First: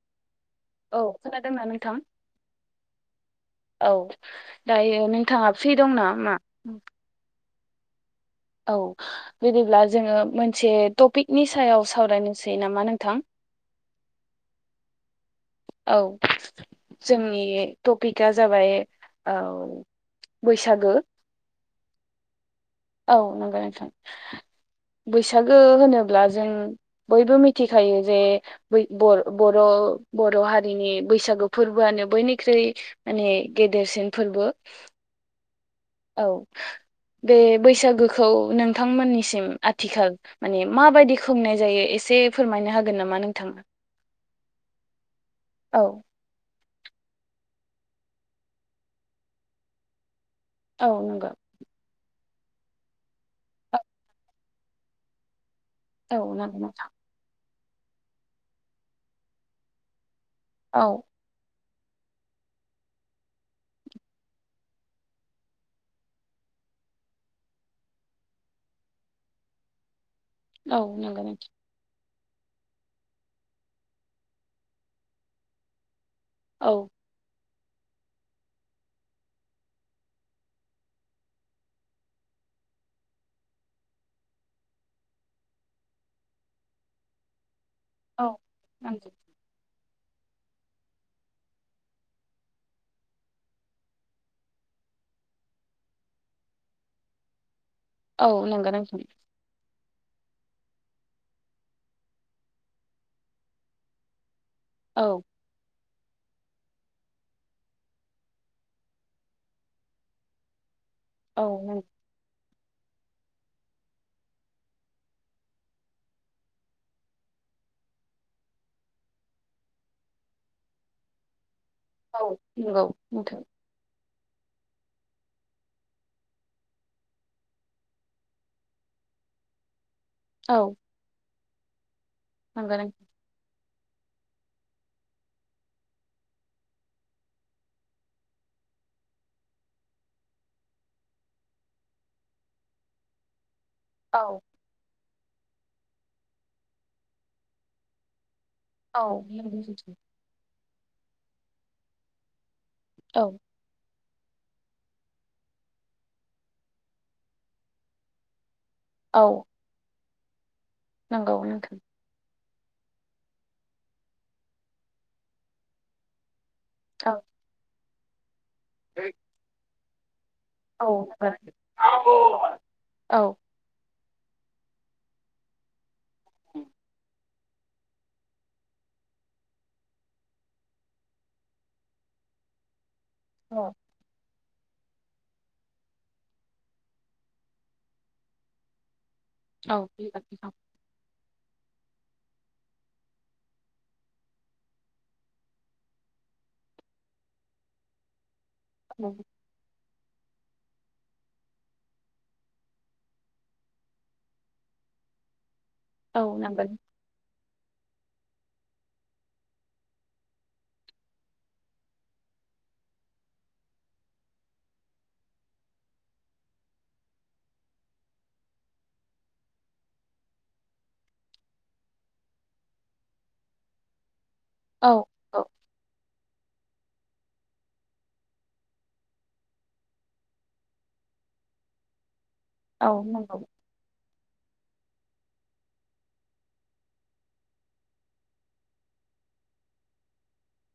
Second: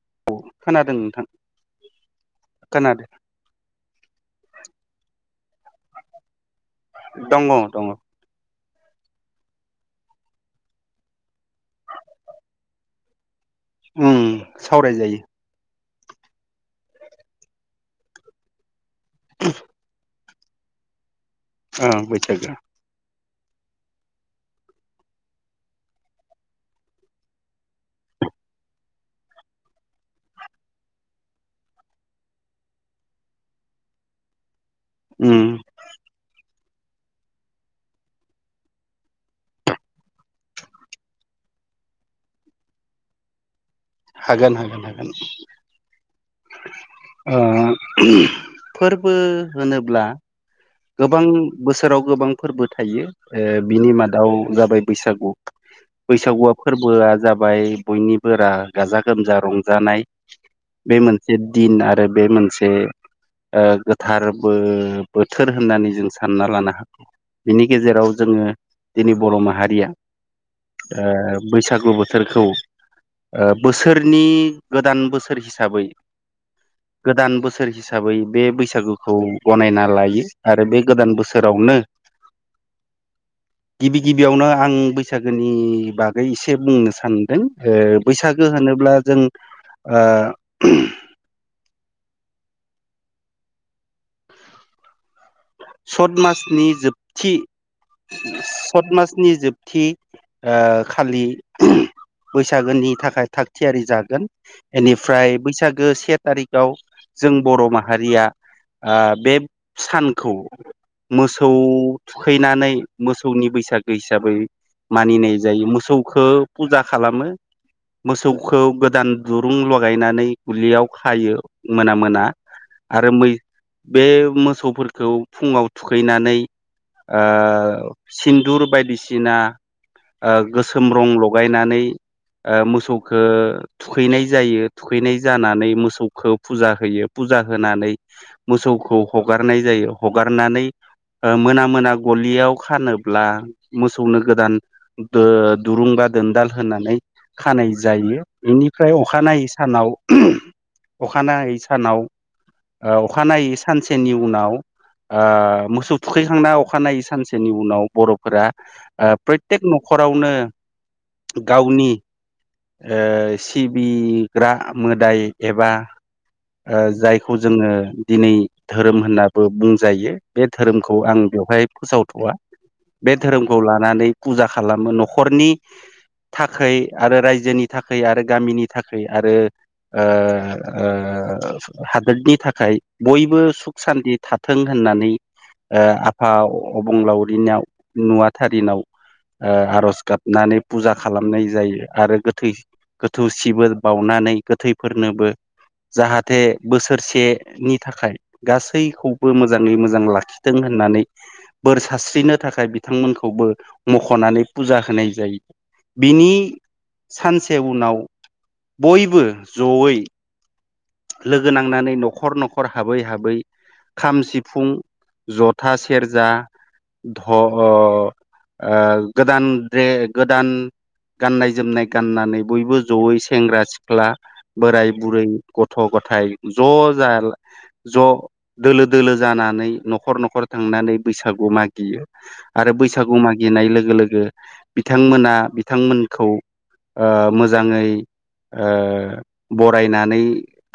[inaudible] औ नोंथां खोनादोंना नोंथां खोनादों औ दायो नोंथाङा फ्रि दं नामा दंङ दंङो औ बिदिब्ला जोंङो मोनसे टपिकनि सायाव सावरायनोसै नामा नोंथां उम सावरायजायो औ जोंनि टपिकआ जाबाय औ बैसागो अ बैसागु औ नंगौ नोंथां बैसागो होनोब्ला जों बयबो मिथिखायो जे बर' बर' हारिनि बैसागु फोरबोआनो बयनिख्रुइ माने गेदेरसिन फोरबो उम औ बे बैसागोखौ नोंथांमोननिसिम आथिखाल माने माबायदि खुंनाय जायो एसे फोरमायनो हागोन नामा नोंथां हागोन हागोन हागोन ओ फोरबो होनोब्ला औ गोबां नंगौ बोसोराव गोबां फोरबो थायो बिनि मादाव जाबाय बैसागु औ बैसागुआ नंगौ नोंथां फोरबोआ जाबाय बयनिबोरा गाजा गोमजा रंजानाय औ बे मोनसे दिन आरो बे मोनसे गोथारबो बोथोर बोथोर होननानै जों सानना लानो हागौ बिनि गेजेराव जोंङो दिनै बर' माहारिया औ ओ नंगौ नोंथां बैसागु बोथोर बिसोरखौ बोसोरनि गोदान बोसोर हिसाबै औ गोदान बोसोर हिसाबै बे बैसागुखौ गनायना लायो आरो बे गोदान बोसोरावनो गिबि गिबियावनो आं बैसागोनि बागै एसे बुंनो सानदों औ बैसागो होनोब्ला नंगौ जों सत मासनि जोबथि औ नंगौ सत नोंथां मासनि जोब [unintelligible] खालि बैसागोनि थाखाय थाग थियारि जागोन। औ बेनिफ्राय बैसागो से थारिखाव जों बर' माहारिया ओ बे सानखौ औ मोसौ नंगौ थुखैनानै मोसौनि बैसागो हिसाबै मानिनाय जायो मोसौखौ फुजा खालामो। मोसौखौ गोदान दुरुं लगायनानै गलियाव खायो। मोना औ -मोना नंगौ आरो मै नोंथां बे मोसौफोरखौ फुङाव थुखैनानै सिन्दुर ओ बायदिसिना ओ औ गोसोम रं लगायनानै ओ नंगौ नोंथां मोसौखो थुखैनाय जायो। थुखैनाय जानानै मोसौखौ फुजा होयो फुजा होनानै मोसौ [unintelligible] हगारनाय जायो। हगारनानै मोना -मोना गलियाव खानोब्ला मोसौनो औ गोदान दु-दुरुं बा दोनदाल होनानै खानाय जायो। बेनिफ्राय औ अखानायै नंगौ सानाव नोंथां अखानायै सानाव औ अखानायै सानसेनि उनाव ओ मोसौ थुखैखांना अखानायै सानसेनि उनाव बर'फोरा प्रतेक न'खरावनो नंगौ नोंथां। गावनि ओ सिबिग्रा मोदाय एबा औ जायखौ जोङो दिनै धोरोम होननाबो बुंजायो। बे औ धोरोमखौ आं बेवहाय फोसावथ'वा बे औ धोरोमखौ लानानै फुजा खालामो न'खरनि थाखाय आरो रायजो रायजोनि थाखाय आरो गामिनि थाखाय आरो ओ ओ हादोरनि थाखाय बयबो औ सुख -सान्थि थाथों होननानै ओ आफा अबंलावरिनाव नुवाथारिनाव ओ औ आर'ज गाबनानै फुजा खालाम होनाय जायो आरो गोथै -गोथौ सिबोल बावनानै गोथैफोरनोबो जाहाथे बोसोरसेनि थाखाय गासैखौ मोजाङै मोजां लाखिथों होननानै बोर सारस्रिनो थाखाय बिथांमोनखौबो मख'नानै फुजा होनाय जायो। बिनि नंगौ सानसे उनाव बयबो जयै लोगो नांनानै न'खर -न'खर हाबै- हाबै खाम, सिफुं, जथा, सेरजा [unintelligible] ओ‌ गोदान‌ रे-गोदान गाननाय -जोमनाय गाननानै बयबो जयै सेंग्रा- सिख्ला, बोराय औ -बुरै औ गथ' गथाय ज' जालाय ज' दोलो -दोलो जानानै न'खर- न'खर थांनानै बैसागु मागियो आरो औ बैसागु नंगौ मागिनाय लोगो -लोगो बिथांमोना बिथांमोनखौ ओ मोजाङै ओ बरायनानै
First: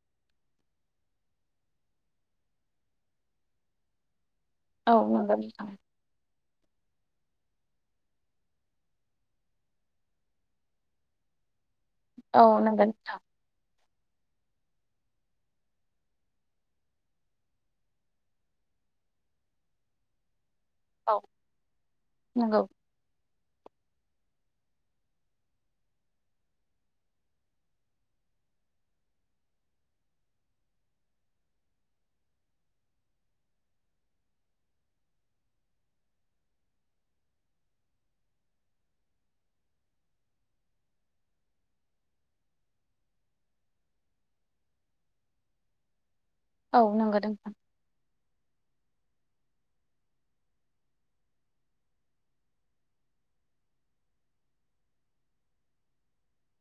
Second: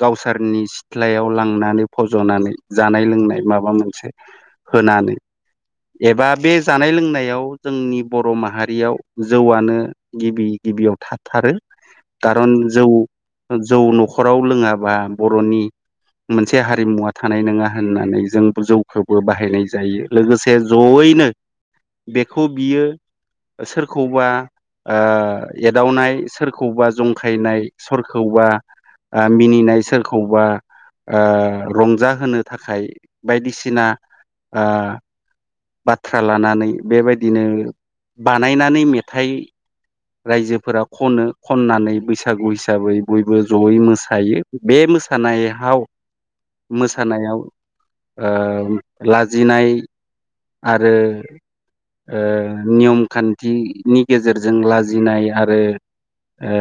गावसोरनि सिथ्लायाव लांनानै फज'नानै जानाय- लोंनाय माबा मोनसे औ होनानै नंगौ नोंथां। एबा बे जानाय -लोंनायाव जोंनि बर' माहारियाव जौआनो गिबि गिबियाव थाथारो। औ खारन नंगौ जौ नोंथां -जौ न'खराव लोङाबा बर'नि मोनसे हारिमुवा थानाय नङा होननानै जों जौखौबो बाहायनाय जायो लोगोसे औ जयैनो बेखौ नंगौ बियो सोरखौबा ओ एदावनाय सोरखौबा जंखायनाय सोरखौबा मिनिनाय सोरखौबा ओ रंजाहोनो थाखाय बायदिसिना ओ बाथ्रा लानानै बेबायदिनो बानायनानै मेथाइ रायजोफोरा खनो खननानै बैसागु हिसाबै बयबो जयै मोसायो बे मोसानाय हाव औ नंगौ मोसानायाव ओ नोंथां लाजिनाय आरो ओ नियम खान्थिनि गेजेरजों लाजिनाय आरो ओ‌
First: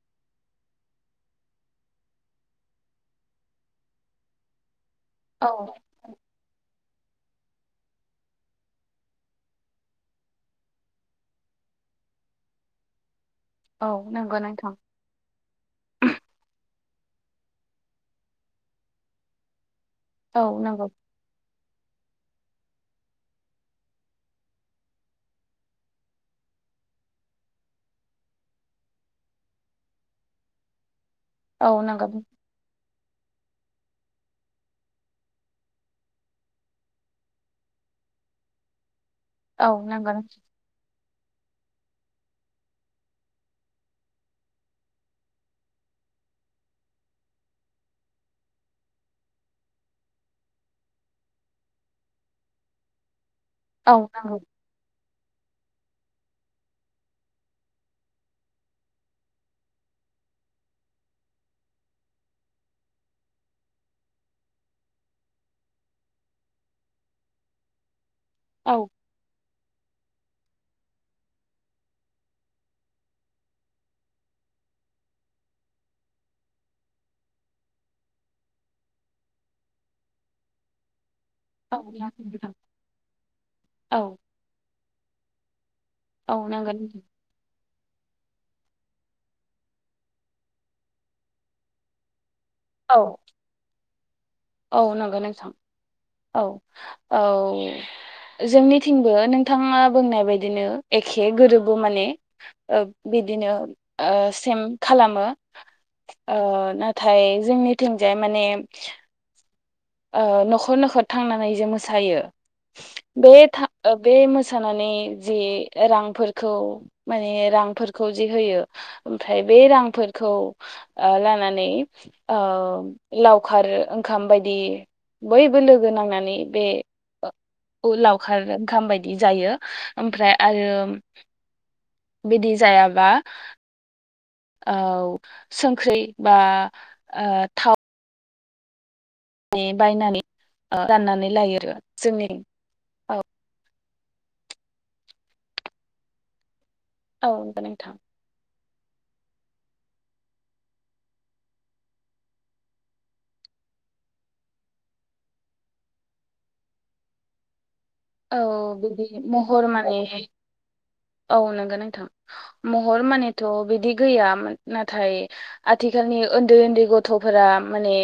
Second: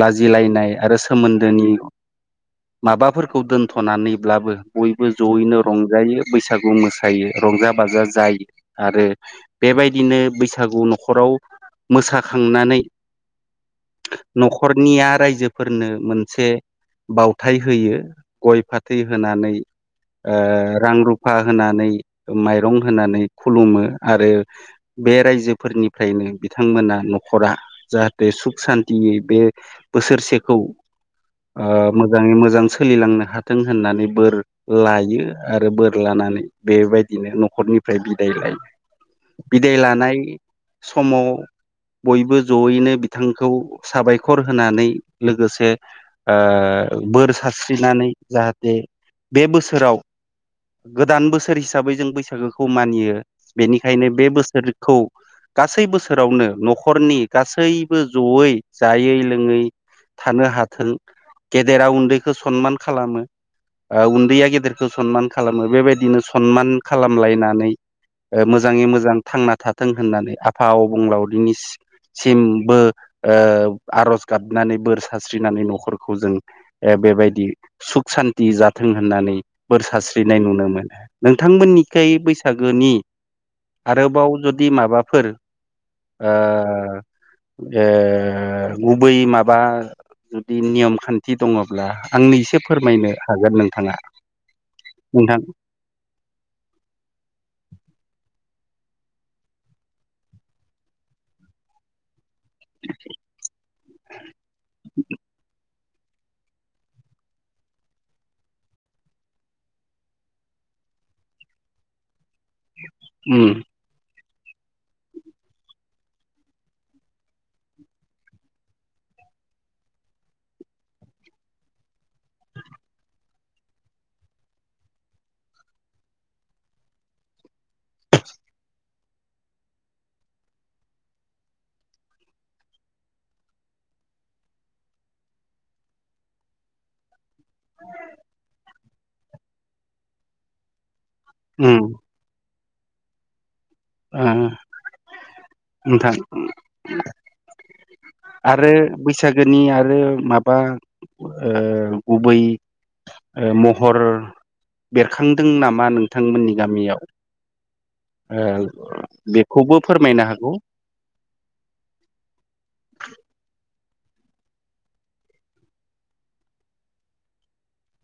लाजिलायनाय आरो सोमोन्दोनि माबाफोरखौ दोनथ'नानैब्लाबो बयबो औ जयैनो रंजायो बैसागु मोसायो रंजा बाजा जाय आरो बेबायदिनो बैसागु न'खराव मोसाखांनानै औ नंगौ नोंथां न'खरनिया रायजो फोरनो मोनसे बावथाय होयो गय फाथै होनानै ओ औ नंगौ रां रुफा होनानै माइरं होननानै खुलुमो आरो बे रायजोफोरनिफ्रायनो बिथांमोना न'खरा जाहाथे सुख सान्तियै बे बोसोरसेखौ ओ औ नंगौ मोजाङै मोजां सोलिलांनो हाथों होननानै बोर लायो आरो बोर लानानै बेबायदिनो न' खरनिफ्राय बिदाय लायो औ बिदाय लानाय नंगौ समाव [inaudible] बयबो जयैनो बिथांखौ साबायखर होनानै लोगोसे ओ बोर सारस्रिनानै जाहाथे बे बोसोराव गोदान बोसोर हिसाबै जों बैसागुखौ मानियो औ बेनिखायनो बे नंगौ बोसोरखौ गासै बोसोरावनो न'खरनि गासैबो जयै जायै लोङै थानो हाथों गेदेरा उन्दैखौ सनमान खालामो आ उन्दैया गेदेरखौ सनमान खालामो बेबायदिनो सनमान खालामलायनानै अ मोजाङै औ मोजां थांना थाथों होननानै आफा आबंलावरिनि सिमबो ओ आर'ज गाबनानै बोर सास्रिनानै न'खरखौ जों एब बेबायदि सुख सान्थि जाथों होननानै बोर सारस्रिनाय नुनो मोनो नोंथांमोन औ खै नंगौ नोंथां बैसागोनि औ आरोबाव जुदि माबाफोर औ नांगोन ए गुबै माबा जुदि नियम खान्थि दङ'ब्ला आंनिस से औ फोरमायनो हागोन नोंथाङा औ नंगौ नोंथां औ औ जोंनिथिंबो नोंथाङा बुंनाय बायदिनो एखे गोरोबो माने ओ बे बिदिनो सेम खालामो ओ नाथाय जोंनिथिंजाय माने ओ न'खर-न'खर थांनानै जे मोसायो बे उम था ओ बे मो सानानै जि रांफोरखौ माने रांफोरखौ जि होयो ओमफाय बे रांफोरखौ ओ लानानै ओ लावखार ओंखाम बायदि बयबो लोगो नांनानै बे ओ उलावखार ओंखाम बाय दि जायो ओमफ्राय आरो बिदि जायाबा औ संख्रै बा ओ [unintelligible] मे बायनानै ओ राननानै लायो आरो उम जोंनि ओ उम नोंथां उम औ गौ नोंथां आरो बैसागोनि आरो माबा ओ गुबै ओ महर बेरखांदों नामा नोंथांमोननि गामियाव? औ ओ बिदि महर बेखौबो माने फोरमायनो हागौ औ नंगौ नोंथां महर मानेथ' बिदि गैयामोन नाथाय आथिखालनि ओन्दै-ओन्दै गथ'फोरा माने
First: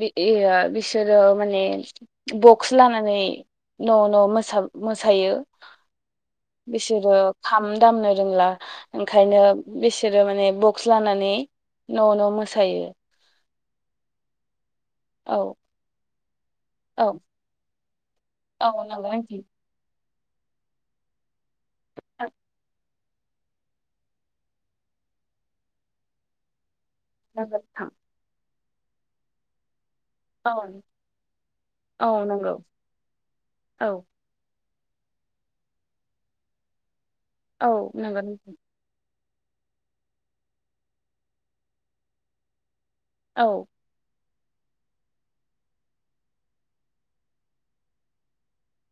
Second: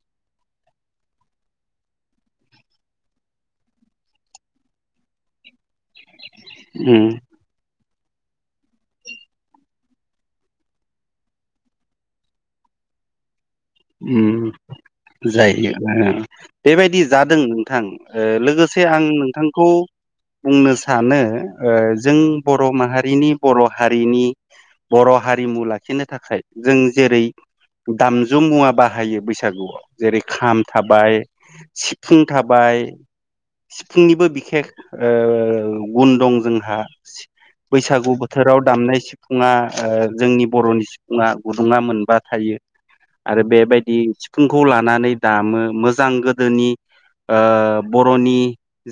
बि एया बिसोरो माने बक्स लानानै न' - न' मोसा-मोसायो उम बिसोरो खाम दामनो रोंला ओंखायनो बिसोरो माने बक्स लानानै न' न' मोसायो। उम [inaudible] जायो अ बेबायदि औ जादों नोंथां ओ औ लोगोसे आं नंगौ आंथि नोंथांखौ बुंनो सानो अ जों बर' माहा- नि बर' हारिनि बर' हारिमु लाखिनो थाखाय जों जेरै नंगौ नोंथां दामजु मुवा बाहायो बैसागुआव जेरै औ खाम थाबाय औ सिफुं नंगौ थाबाय औ सिफुंनिबो बिखेख ओ गुन दं जोंहा औ बैसागु नंगौ नोंथां बोथोराव दामनाय सि फुङा जोंनि बर'नि सिफुङा गुदुङा मोनबा थायो आरो औ बेबायदि सिफुंखौ लानानै दामो मोजां गोदोनि ओ बर'नि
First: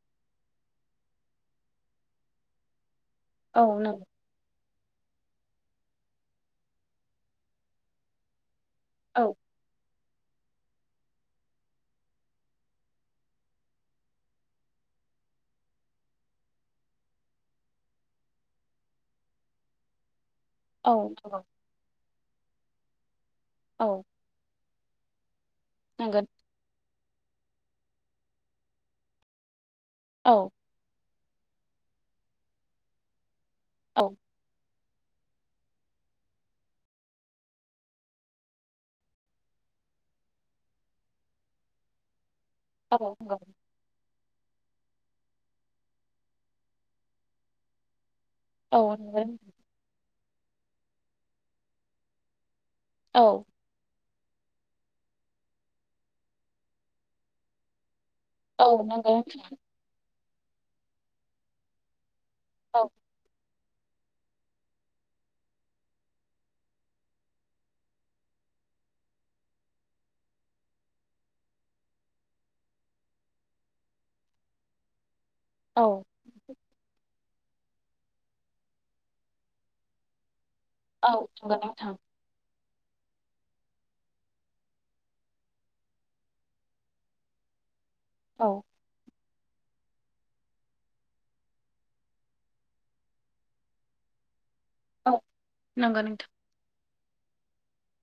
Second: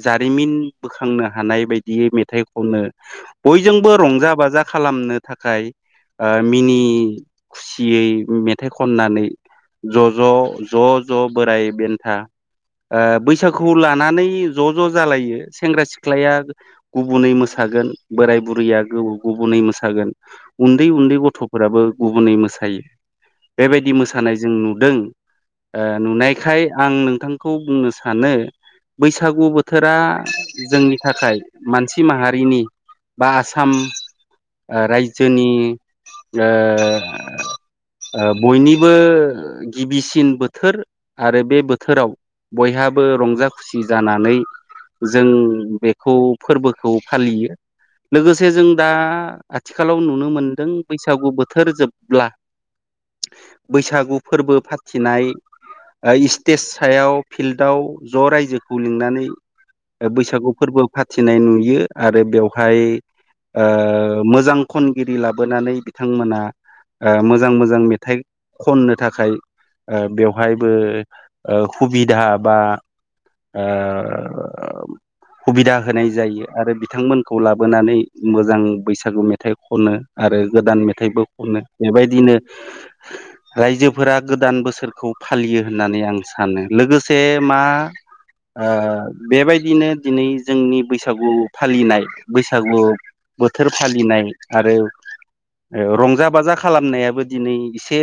जारिमिन बोखांनो हानाय बायदियै मेथाइ खननो औ बयजोंबो नंगौ रंजा बाजा खालामनो थाखाय ओ मिनि खुसियै मेथाइ खन औ ज'-ज' ज'-ज' बोराय बेन्था ओ बैसागुखौ लानानै ज' - ज' जालायो सेंग्रा- सिख्लाया गुबुनै मोसा गोन बोराय- बुरैया गुबुनै मोसागोन औ उन्दै-उन्दै नंगौ गथ'फोराबो गुबुनै मोसायो औ बेबायदि मोसा नुदों ओ नंगौ नुनायखाय आं नों थांखौ बुंनो सानो बैसागु बोथोरा औ जोंनि थाखाय मानसि माहारिनि बा आसाम औ ओ रायजोनि ओ-ओ बयनि बो गिबिसिन बोथोर आरो बे बोथोराव बयहाबो औ नंगौ रंजा - खुसि जाना नानै जों बेखौ फोरबोखौ फालियो लोगोसे जों औ दा नंगौ नोंथां। आथिखालाव नुनो मोनदों बैसागु बोथोर जोबब्ला बैसागु फोरबो फाथिनाय इस्टेज सायाव फिल्डआव ज' औ रायजोखौ नंगौ लिंनानै बैसागु फोरबो फाथिनाय नुयो आरो बेवहाय ओ मोजां खनगिरि लाबोनानै बिथांमोना ओ मोजां-मोजां मेथाइ खननो थाखाय ओ बेवहायबो ओ सुबिदा बा ओ सुबिदा होनाय जायो आरो बिथांमोन खौ लाबोनानै मोजां बैसागु मेथाइ खननो आरो गोदान मेथाइबो खननो नोंथां बेबायदिनो [unintelligible] रायजोफोरा गोदान बोसोरखौ फालियो होननानै आं सानो लोगोसे मा औ ओ बेबायदिनो दिनै जोंनि बैसागु फालिनाय बैसागु बोथोर फालिनाय आरो औ नंगौ रंजा नोंथां बाजा खालामनायाबो दिनै एसे एसे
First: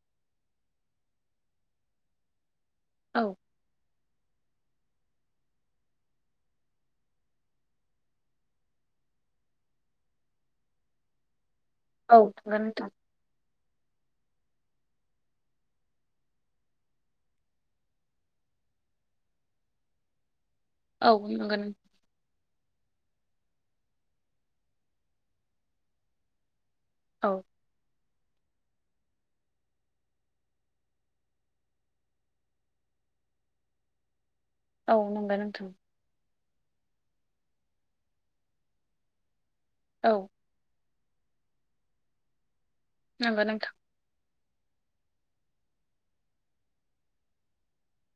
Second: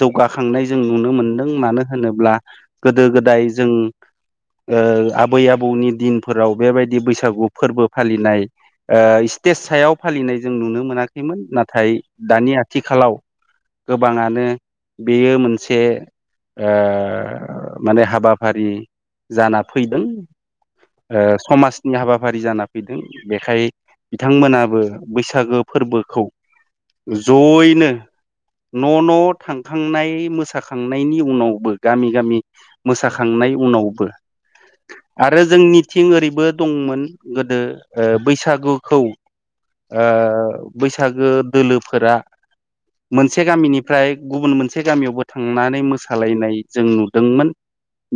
जौगाखांनाय जों नुनो मोनदों मानो होनोब्ला गोदो - औ गोदाय जों ओ-आबै आबौनि दिनफोराव बेबायदि बैसागु फोरबो फालिनाय इस्टेज सायाव फालिनाय जों नुनो मोनाखैमोन नाथाय औ नंगौ दानि नोंथां आथिखालाव गोबाङानो बेयो मोनसे ओ माने हाबाफारि जाना फैदों ओ समाजनि हाबाफारि जाना फैदों बेखाय बिथांमोनाबो बैसागो फोरबोखौ औ जयैनो। न'न' थांखांनाय मोसाखांनायनि उनावबो गामि गामि मोसाखां थांनाय उनावबो औ नंगौ आरो नोंथां जोंनिथिं ओरैबो दंमोन गोदो ओ बैसागुखौ ओ औ बैसागो दोलोफोरा नंगौ मोनसे नों गामिनिफ्राय गुबुन मोनसे गामियावबो थांनानै मोसालायनाय जों नुदोंमोन।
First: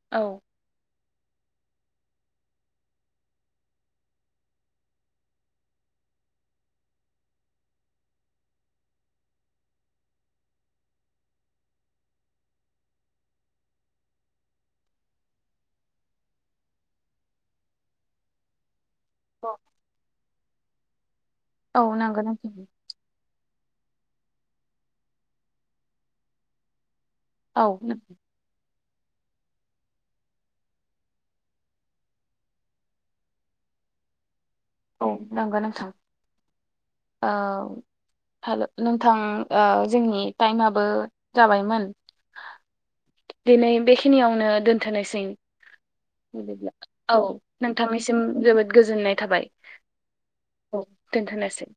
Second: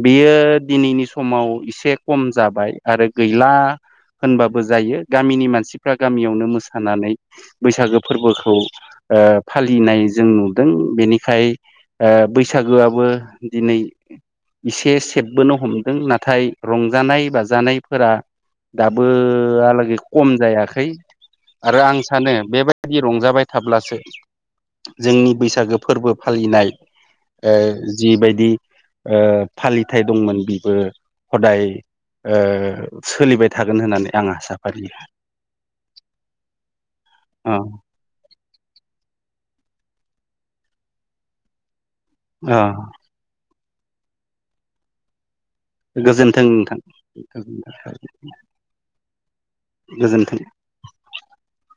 बियो दिनैनि समाव एसे खम जाबाय आरो गैला। होनबाबो जायो गामिनि मानसिफ्रा गामियावनो मोसानानै बैसागो फोरबोखौ ओ फालिनाय जों नुदों बेनिखाय ओ बैसागोआबो दिनै इसे सेबबोनो हमदों नाथाय रंजानाय बाजानायफोरा औ दाबोहालागै खशकम जायाखै आरो औ आं नंगौ नोंथां औ नंगौ नोंथां औ नंगौ सानो नोंथां बेबायदि रंजाबाय थाब्लासो जोंनि बैसागो फोरबो फालिनाय ओ औ जिबायदि ओ फालिथाइ दंमोन बेबो हदाय ओ सोलिबाय थागोन होननानै आं आसा फारियो औ नंगौ नोंथां औ अ हेल' नों थां ओ जोंनि टाइमाबो जाबायमोन। ओ। दिनै बेखिनियावनो दोनथ'नोसै। गोजोन्थों बिदिब्ला नोंथां औ नोंथांनिसिम जोबोद गोजोननाय थाबाय। गोजोन्थों औ दोन्थ'नोसै।